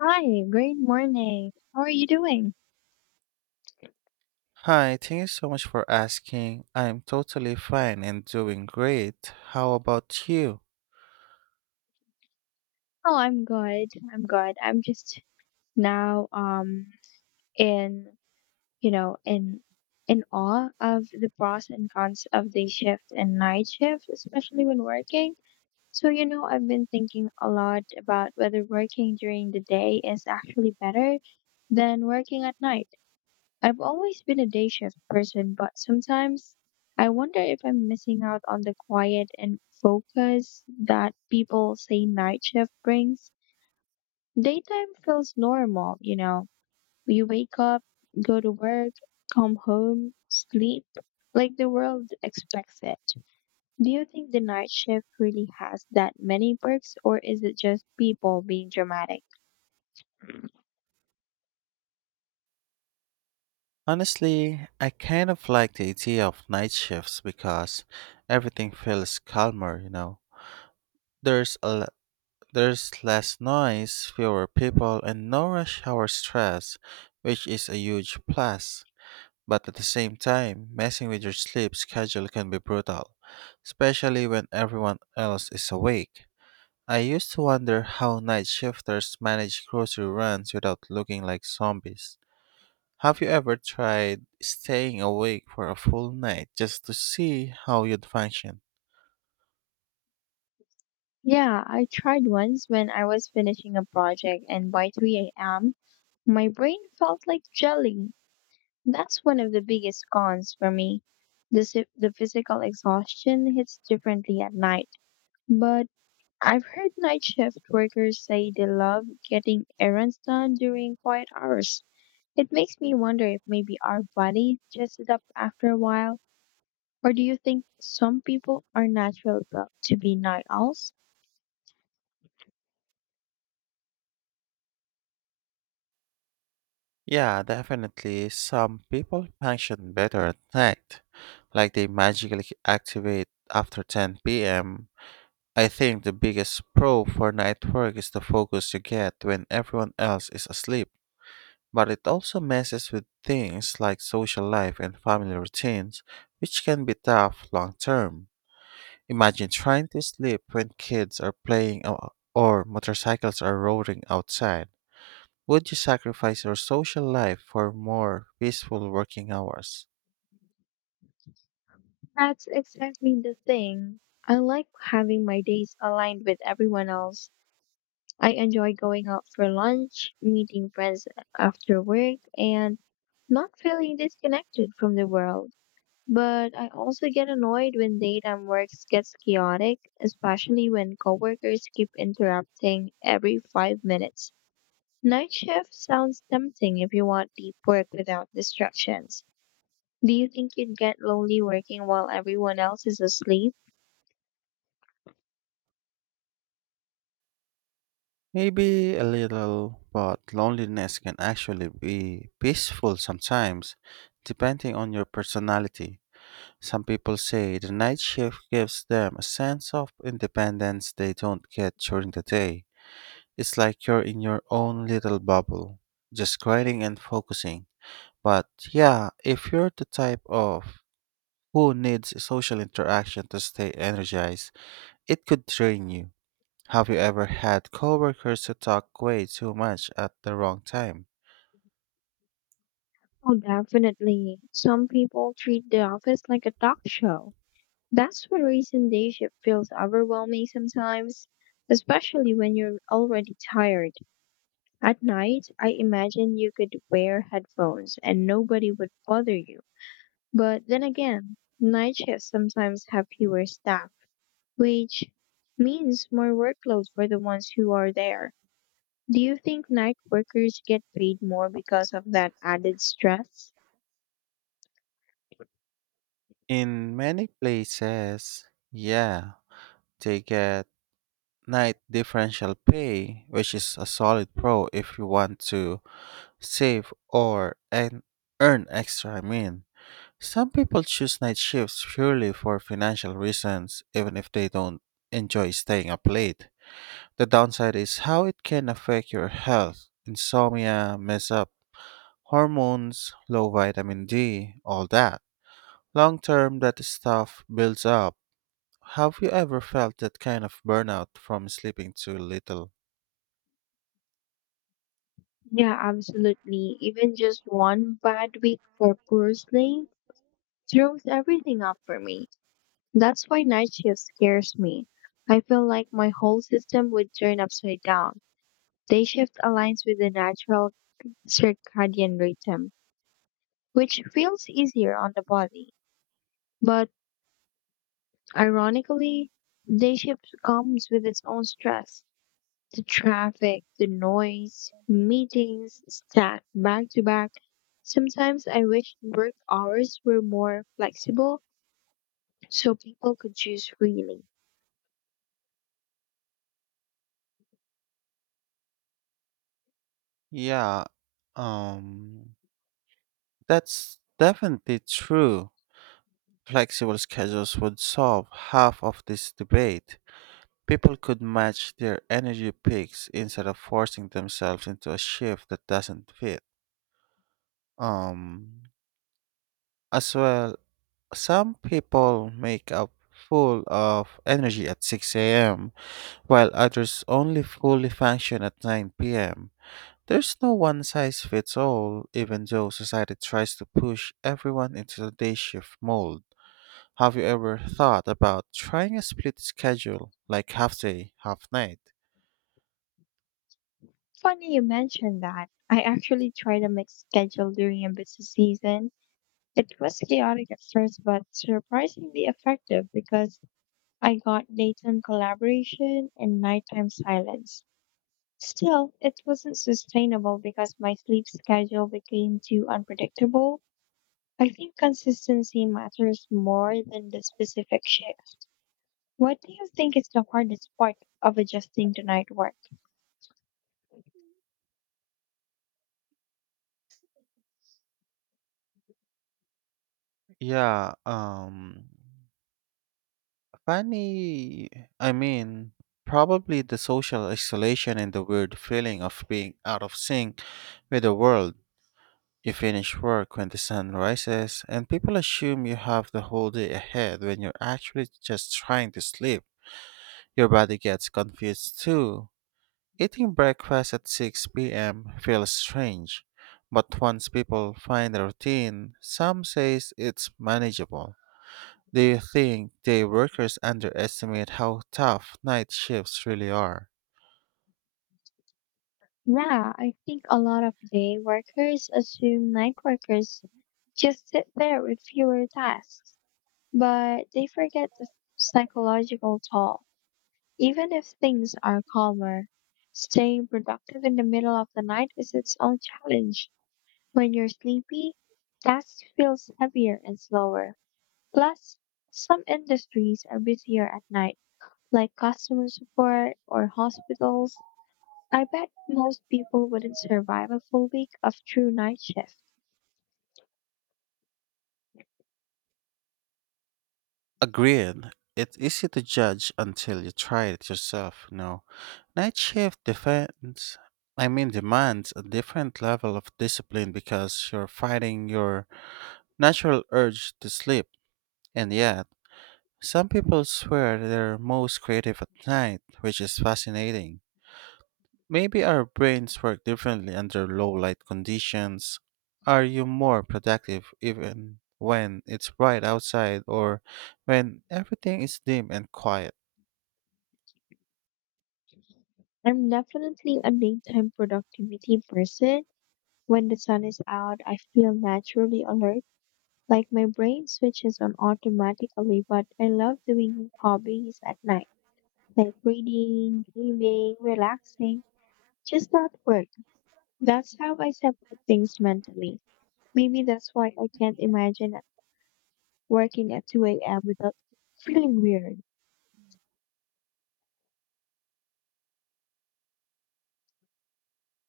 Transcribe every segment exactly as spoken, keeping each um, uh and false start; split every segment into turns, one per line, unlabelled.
Hi, great morning. How are you doing?
Hi, thank you so much for asking. I'm totally fine and doing great. How about you?
Oh, I'm good. I'm good. I'm just now um in, you know, in in awe of the pros and cons of day shift and night shift, especially when working. So, you know, I've been thinking a lot about whether working during the day is actually better than working at night. I've always been a day shift person, but sometimes I wonder if I'm missing out on the quiet and focus that people say night shift brings. Daytime feels normal, you know. You wake up, go to work, come home, sleep, like the world expects it. Do you think the night shift really has that many perks, or is it just people being dramatic?
Honestly, I kind of like the idea of night shifts because everything feels calmer, you know. There's a l- there's less noise, fewer people, and no rush hour stress, which is a huge plus. But at the same time, messing with your sleep schedule can be brutal, especially when everyone else is awake. I used to wonder how night shifters manage grocery runs without looking like zombies. Have you ever tried staying awake for a full night just to see how you'd function?
Yeah, I tried once when I was finishing a project, and by three a m, my brain felt like jelly. That's one of the biggest cons for me. The, si- the physical exhaustion hits differently at night. But I've heard night shift workers say they love getting errands done during quiet hours. It makes me wonder if maybe our body just adapt after a while, or do you think some people are natural built to be night owls?
Yeah, definitely. Some people function better at night, like they magically activate after ten p m. I think the biggest pro for night work is the focus you get when everyone else is asleep, but it also messes with things like social life and family routines, which can be tough long term. Imagine trying to sleep when kids are playing o- or motorcycles are roaring outside. Would you sacrifice your social life for more peaceful working hours?
That's exactly the thing. I like having my days aligned with everyone else. I enjoy going out for lunch, meeting friends after work, and not feeling disconnected from the world. But I also get annoyed when daytime work gets chaotic, especially when coworkers keep interrupting every five minutes. Night shift sounds tempting if you want deep work without distractions. Do you think you'd get lonely working while everyone else is asleep?
Maybe a little, but loneliness can actually be peaceful sometimes, depending on your personality. Some people say the night shift gives them a sense of independence they don't get during the day. It's like you're in your own little bubble, just grinding and focusing. But yeah, if you're the type of who needs social interaction to stay energized, it could drain you. Have you ever had coworkers who talk way too much at the wrong time?
Oh, definitely. Some people treat the office like a talk show. That's the reason day shift feels overwhelming sometimes, especially when you're already tired. At night, I imagine you could wear headphones and nobody would bother you. But then again, night shifts sometimes have fewer staff, which means more workload for the ones who are there. Do you think night workers get paid more because of that added stress?
In many places, yeah, they get night differential pay, which is a solid pro if you want to save or and earn extra. I mean, some people choose night shifts purely for financial reasons, even if they don't enjoy staying up late. The downside is how it can affect your health, insomnia, mess up, hormones, low vitamin D, all that. Long term, that stuff builds up. Have you ever felt that kind of burnout from sleeping too little?
Yeah, absolutely. Even just one bad week for poor sleep throws everything up for me. That's why night shift scares me. I feel like my whole system would turn upside down. Day shift aligns with the natural circadian rhythm, which feels easier on the body. But ironically, day shift comes with its own stress. The traffic, the noise, meetings stacked back to back. Sometimes I wish work hours were more flexible so people could choose freely.
Yeah, um, that's definitely true. Flexible schedules would solve half of this debate. People could match their energy peaks instead of forcing themselves into a shift that doesn't fit. Um, as well, some people make up full of energy at six a m, while others only fully function at nine p m. There's no one size fits all, even though society tries to push everyone into the day shift mold. Have you ever thought about trying a split schedule, like half day, half night?
Funny you mentioned that. I actually tried a mixed schedule during a busy season. It was chaotic at first, but surprisingly effective because I got daytime collaboration and nighttime silence. Still, it wasn't sustainable because my sleep schedule became too unpredictable. I think consistency matters more than the specific shift. What do you think is the hardest part of adjusting to night work?
Yeah, um, funny. I mean, probably the social isolation and the weird feeling of being out of sync with the world. You finish work when the sun rises, and people assume you have the whole day ahead when you're actually just trying to sleep. Your body gets confused too. Eating breakfast at six p m feels strange, but once people find a routine, some says it's manageable. Do you think day workers underestimate how tough night shifts really are?
Yeah, I think a lot of day workers assume night workers just sit there with fewer tasks, but they forget the psychological toll. Even if things are calmer, staying productive in the middle of the night is its own challenge. When you're sleepy, tasks feels heavier and slower. Plus, some industries are busier at night, like customer support or hospitals. I bet most people wouldn't survive a full week of true night shift.
Agreed. It's easy to judge until you try it yourself, no. Night shift defends I mean demands a different level of discipline because you're fighting your natural urge to sleep. And yeah, some people swear they're most creative at night, which is fascinating. Maybe our brains work differently under low light conditions. Are you more productive even when it's bright outside or when everything is dim and quiet?
I'm definitely a daytime productivity person. When the sun is out, I feel naturally alert, like my brain switches on automatically, but I love doing hobbies at night, like reading, gaming, relaxing, just not work. That's how I separate things mentally. Maybe that's why I can't imagine working at two a m without feeling weird.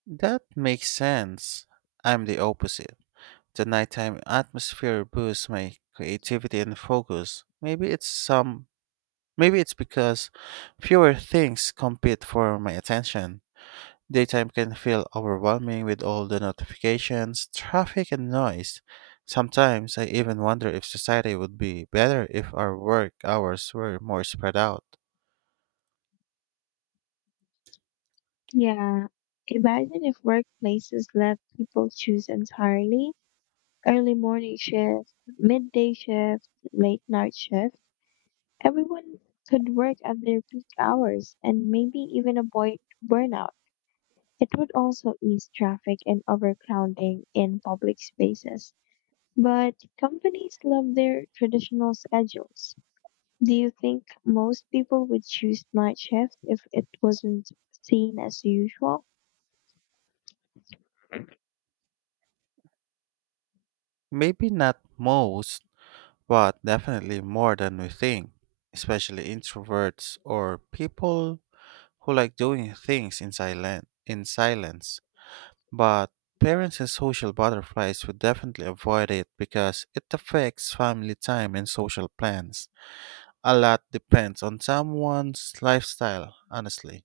That makes sense. I'm the opposite. The nighttime atmosphere boosts my creativity and focus. Maybe it's some maybe it's because fewer things compete for my attention. Daytime can feel overwhelming with all the notifications, traffic, and noise. Sometimes I even wonder if society would be better if our work hours were more spread out.
Yeah, imagine if workplaces let people choose entirely early morning shift, midday shift, late night shift. Everyone could work at their peak hours and maybe even avoid burnout. It would also ease traffic and overcrowding in public spaces. But companies love their traditional schedules. Do you think most people would choose night shift if it wasn't seen as usual?
Maybe not most, but definitely more than we think, especially introverts or people who like doing things in, silen- in silence. But parents and social butterflies would definitely avoid it because it affects family time and social plans. A lot depends on someone's lifestyle, honestly.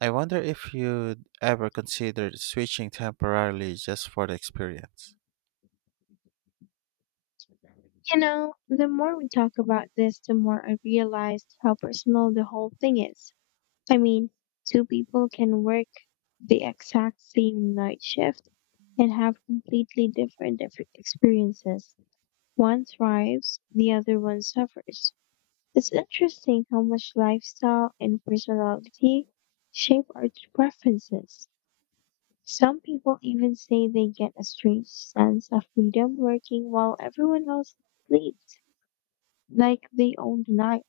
I wonder if you'd ever consider switching temporarily just for the experience.
You know, the more we talk about this, the more I realized how personal the whole thing is. I mean, two people can work the exact same night shift and have completely different ex- experiences. One thrives, the other one suffers. It's interesting how much lifestyle and personality shape our preferences. Some people even say they get a strange sense of freedom working while everyone else sleeps, like they own the night.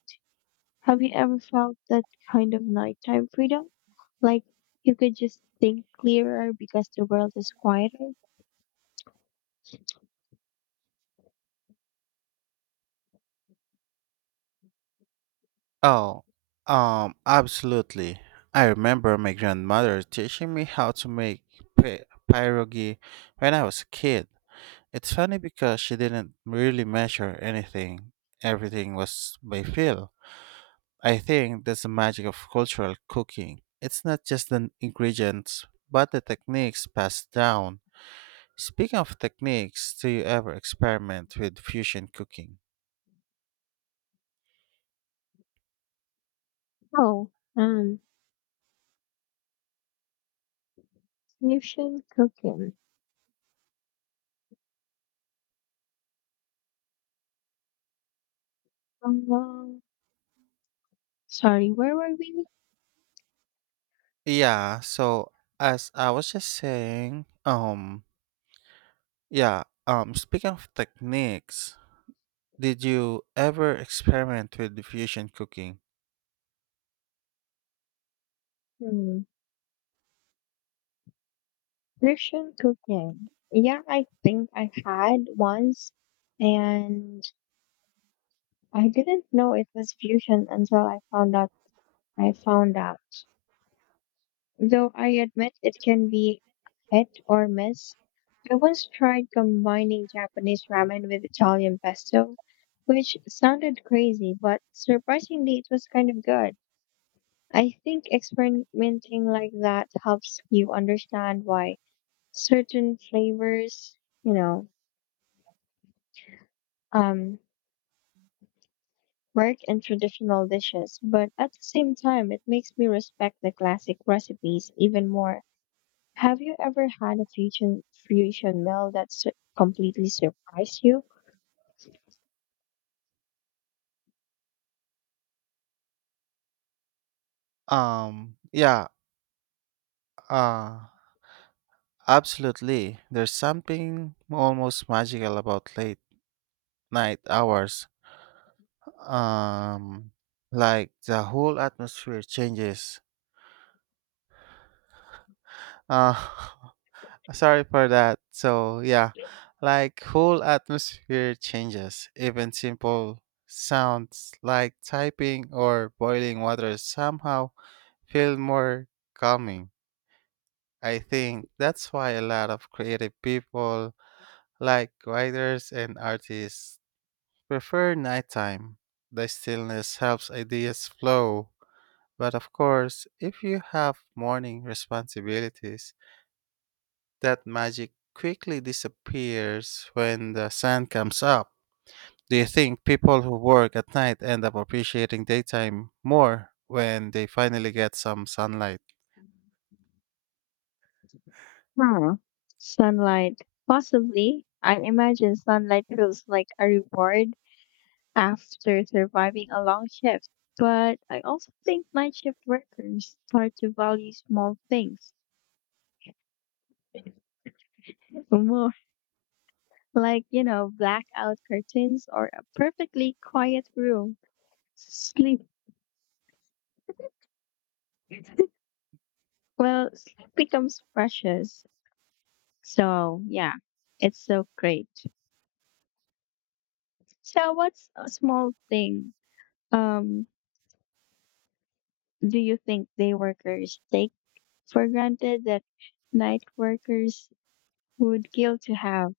Have you ever felt that kind of nighttime freedom? Like you could just think clearer because the world is quieter?
Oh, um, absolutely. I remember my grandmother teaching me how to make pi- pierogi when I was a kid. It's funny because she didn't really measure anything, everything was by feel. I think that's the magic of cultural cooking. It's not just the ingredients, but the techniques passed down. Speaking of techniques, do you ever experiment with fusion cooking?
Oh, um, you should cook in. Um, sorry, where were we?
Yeah, so as I was just saying, um yeah, um speaking of techniques, did you ever experiment with the fusion cooking?
Hmm. Christian cooking. Yeah, I think I had once, and I didn't know it was fusion until I found out. I found out. Though I admit it can be hit or miss. I once tried combining Japanese ramen with Italian pesto, which sounded crazy, but surprisingly, it was kind of good. I think experimenting like that helps you understand why certain flavors, you know, um, work and traditional dishes, but at the same time, it makes me respect the classic recipes even more. Have you ever had a fusion fusion meal that su- completely surprised you?
Um yeah, uh Absolutely. There's something almost magical about late night hours, um like the whole atmosphere changes. uh Sorry for that. So yeah, like whole atmosphere changes. Even simple sounds like typing or boiling water somehow feel more calming. I think that's why a lot of creative people like writers and artists prefer nighttime. The stillness helps ideas flow. But of course, if you have morning responsibilities, that magic quickly disappears when the sun comes up. Do you think people who work at night end up appreciating daytime more when they finally get some sunlight?
Huh. Sunlight. Possibly. I imagine sunlight feels like a reward after surviving a long shift. But I also think night shift workers start to value small things more, like, you know, blackout curtains or a perfectly quiet room. Sleep, well, sleep becomes precious. So, yeah, it's so great. So, what's a small thing um, do you think day workers take for granted that night workers would kill to have?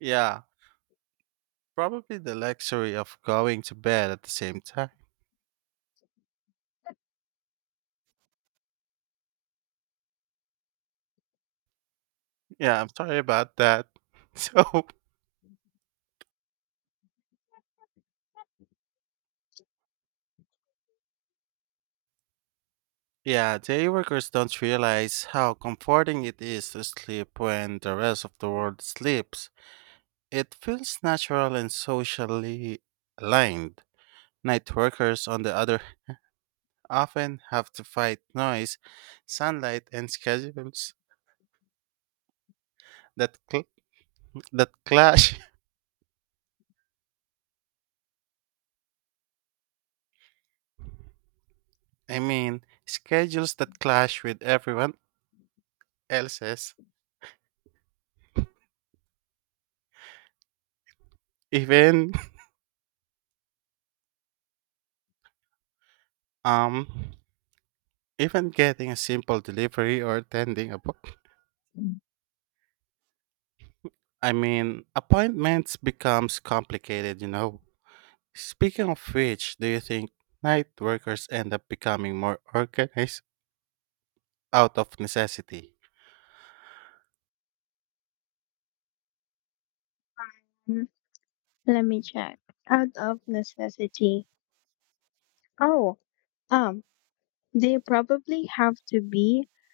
Yeah, probably the luxury of going to bed at the same time. Yeah, I'm sorry about that. So, yeah, day workers don't realize how comforting it is to sleep when the rest of the world sleeps. It feels natural and socially aligned. Night workers, on the other, often have to fight noise, sunlight, and schedules that cl- that clash. I mean, schedules that clash with everyone else's. Even um, even getting a simple delivery or attending a, book. I mean, appointments becomes complicated. You know. Speaking of which, do you think night workers end up becoming more organized out of necessity?
Hmm, let me check. Out of necessity. Oh, um, they probably have to be.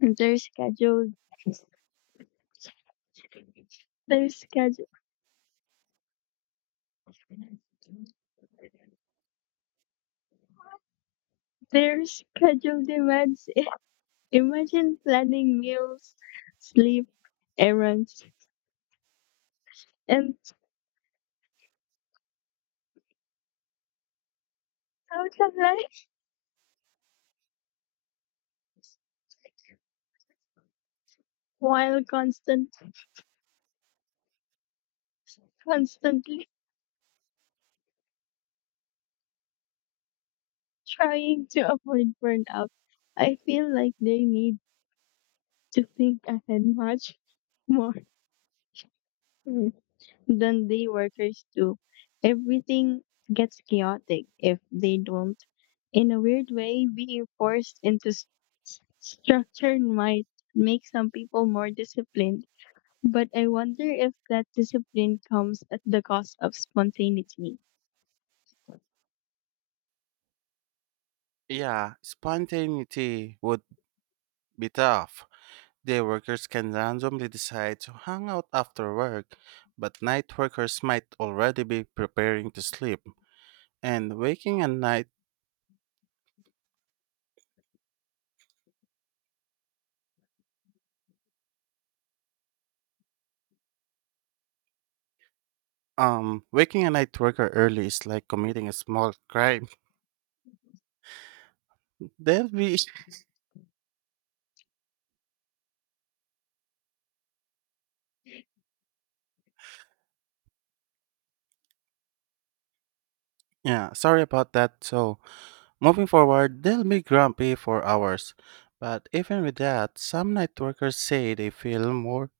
They're scheduled. They're scheduled. Their schedule demands it. Imagine planning meals, sleep, errands, and social life while constant, constantly trying to avoid burnout. I feel like they need to think ahead much more than day workers do. Everything gets chaotic if they don't. In a weird way, being forced into s- s- structure might make some people more disciplined, but I wonder if that discipline comes at the cost of spontaneity.
Yeah, spontaneity would be tough. Day workers can randomly decide to hang out after work, but night workers might already be preparing to sleep. And waking a night um waking a night worker early is like committing a small crime. They'll be yeah, sorry about that. So moving forward, They'll be grumpy for hours. But even with that, some night workers say they feel more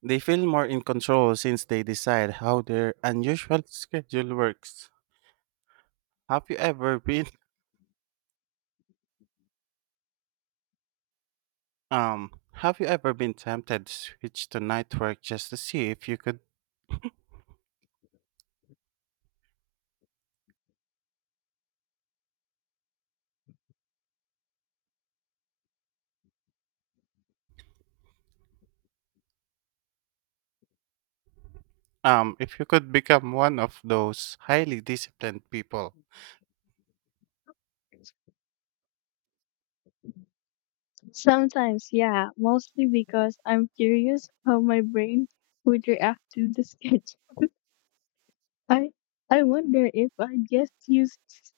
They feel more in control since they decide how their unusual schedule works. Have you ever been um have you ever been tempted to switch to night work just to see if you could um if you could become one of those highly disciplined people?
Sometimes, yeah, mostly because I'm curious how my brain would react to the sketch. I I wonder if I get used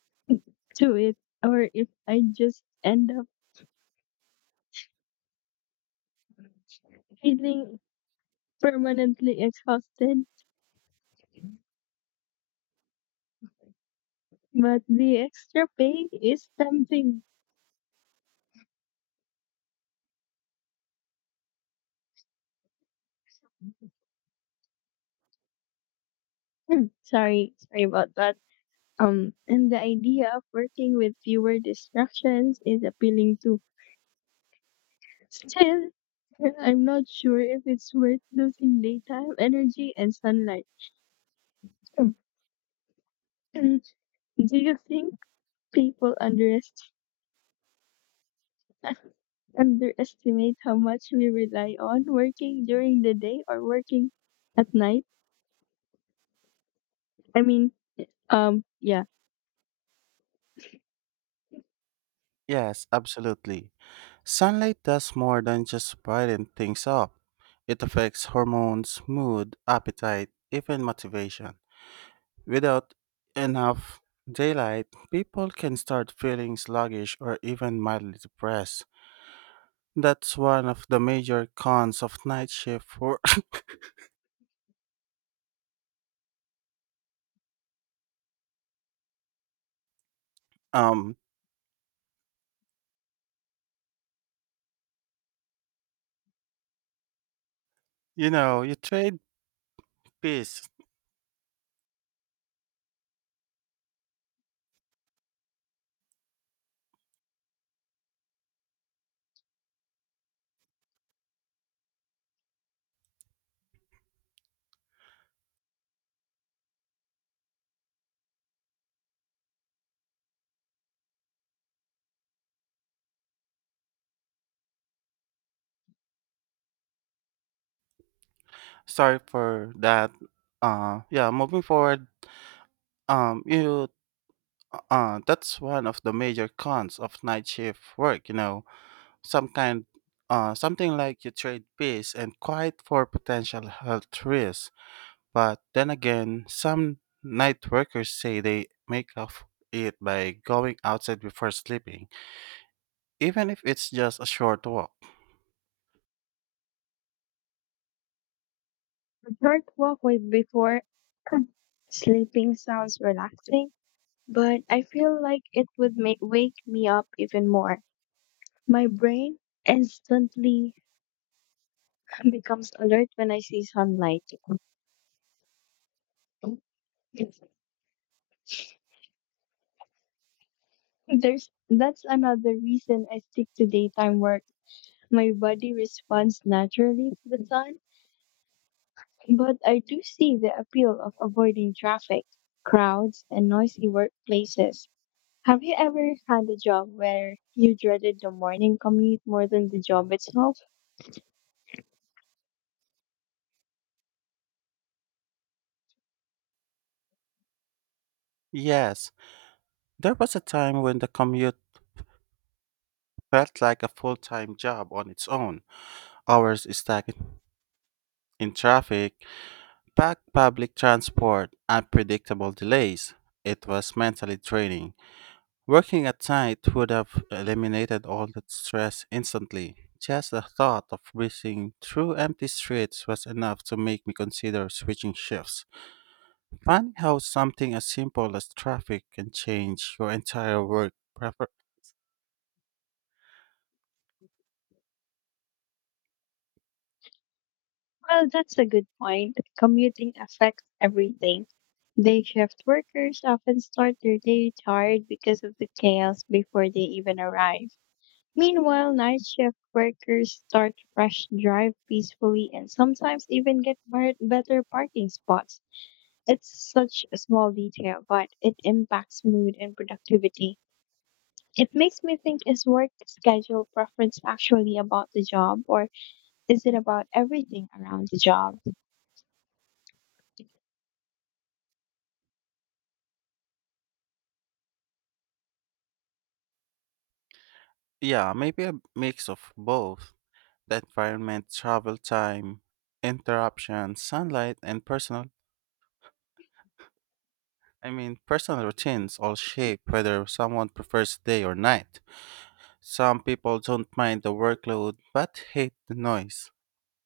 to it or if I just end up feeling permanently exhausted. But the extra pay is tempting. Sorry, sorry about that. Um, and the idea of working with fewer distractions is appealing too. Still, I'm not sure if it's worth losing daytime energy and sunlight. Mm. And do you think people underest- underestimate how much we rely on working during the day or working at night? I mean, um, yeah.
Yes, absolutely. Sunlight does more than just brighten things up. It affects hormones, mood, appetite, even motivation. Without enough daylight, people can start feeling sluggish or even mildly depressed. That's one of the major cons of night shift for um you know, you trade peace. Sorry for that. Uh yeah, moving forward, um you uh That's one of the major cons of night shift work, you know. Some kind uh Something like you trade peace and quiet for potential health risks. But then again, some night workers say they make up it by going outside before sleeping, even if it's just a short walk.
A short walk with before sleeping sounds relaxing, but I feel like it would make wake me up even more. My brain instantly becomes alert when I see sunlight. There's that's another reason I stick to daytime work. My body responds naturally to the sun, but I do see the appeal of avoiding traffic, crowds, and noisy workplaces. Have you ever had a job where you dreaded the morning commute more than the job itself?
Yes, there was a time when the commute felt like a full time job on its own. Hours stuck in traffic, packed public transport, unpredictable delays. It was mentally draining. Working at night would have eliminated all that stress instantly. Just the thought of breezing through empty streets was enough to make me consider switching shifts. Funny how something as simple as traffic can change your entire work prefer.
Well, that's a good point. Commuting affects everything. Day shift workers often start their day tired because of the chaos before they even arrive. Meanwhile, night shift workers start fresh, drive peacefully, and sometimes even get bar- better parking spots. It's such a small detail, but it impacts mood and productivity. It makes me think, is work schedule preference actually about the job, or is it about everything around the job?
Yeah, maybe a mix of both. The environment, travel time, interruptions, sunlight, and personal I mean personal routines all
Mhm.
shape whether someone prefers day or night. Some people don't mind the workload but hate the noise.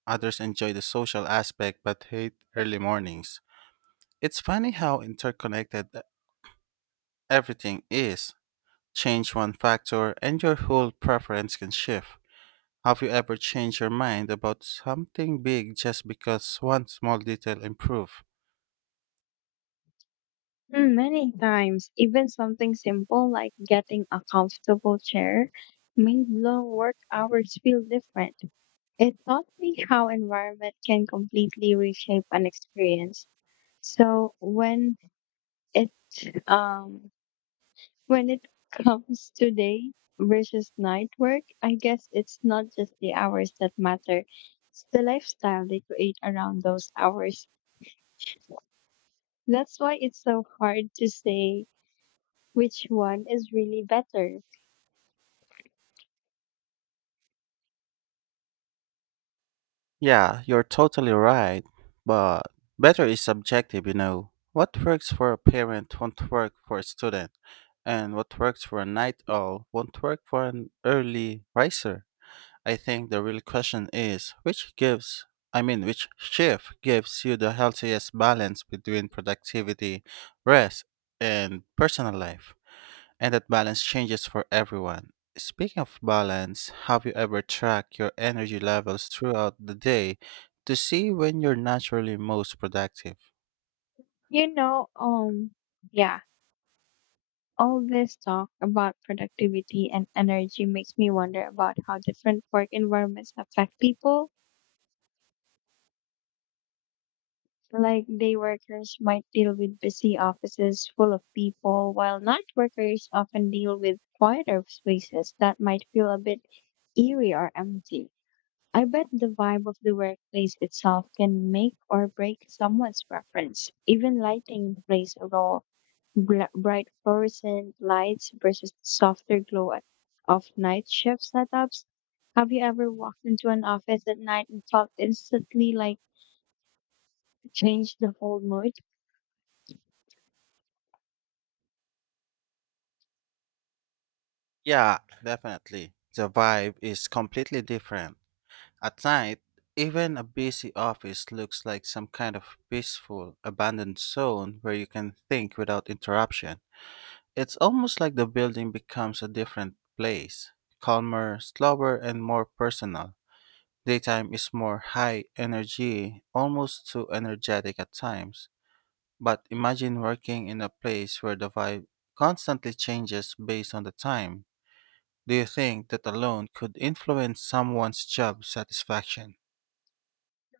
Others enjoy the social aspect but hate early mornings. It's funny how interconnected e-, everything is. Change one factor and your whole preference can shift. Have you ever changed your mind about something big just because one small detail improved?
Mm, many times, even something simple like getting a comfortable chair made long work hours feel different. It taught me how environment can completely reshape an experience. So when it um when it comes to day versus night work, I guess it's not just the hours that matter. It's the lifestyle they create around those hours. That's why it's so hard to say which one is really better.
Yeah, you're totally right. But better is subjective, you know. What works for a parent won't work for a student, and what works for a night owl won't work for an early riser. I think the real question is which gives, I mean, which shift gives you the healthiest balance between productivity, rest, and personal life? And that balance changes for everyone. Speaking of balance, have you ever tracked your energy levels throughout the day to see when you're naturally most productive?
You know, um yeah, all this talk about productivity and energy makes me wonder about how different work environments affect people. Like day workers might deal with busy offices full of people, while night workers often deal with quieter spaces that might feel a bit eerie or empty. I bet the vibe of the workplace itself can make or break someone's preference. Even lighting plays a role. Bl- bright fluorescent lights versus the softer glow at- of night shift setups. Have you ever walked into an office at night and felt instantly like changed the whole mood?
Yeah, definitely. The vibe is completely different. At night, even a busy office looks like some kind of peaceful, abandoned zone where you can think without interruption. It's almost like the building becomes a different place, calmer, slower, and more personal. Daytime is more high energy, almost too energetic at times. But imagine working in a place where the vibe constantly changes based on the time. Do you think that alone could influence someone's job satisfaction?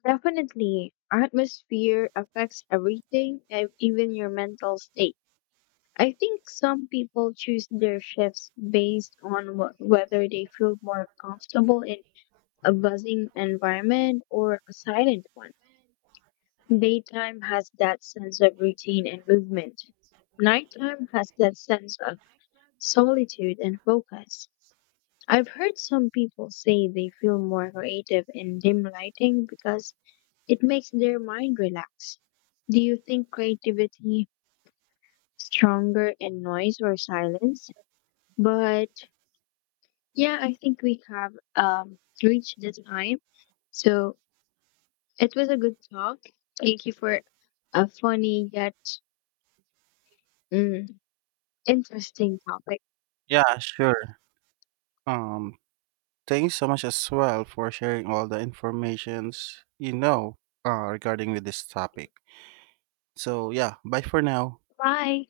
Definitely. Atmosphere affects everything, e- even your mental state. I think some people choose their shifts based on wh- whether they feel more comfortable in a buzzing environment or a silent one. Daytime has that sense of routine and movement. Nighttime has that sense of solitude and focus. I've heard some people say they feel more creative in dim lighting because it makes their mind relax. Do you think creativity stronger in noise or silence? But yeah, I think we have um, reached the time. So it was a good talk. Thank you for a funny yet mm, interesting topic.
Yeah, sure. Um, Thank you so much as well for sharing all the informations you know uh, regarding with this topic. So yeah, bye for now.
Bye.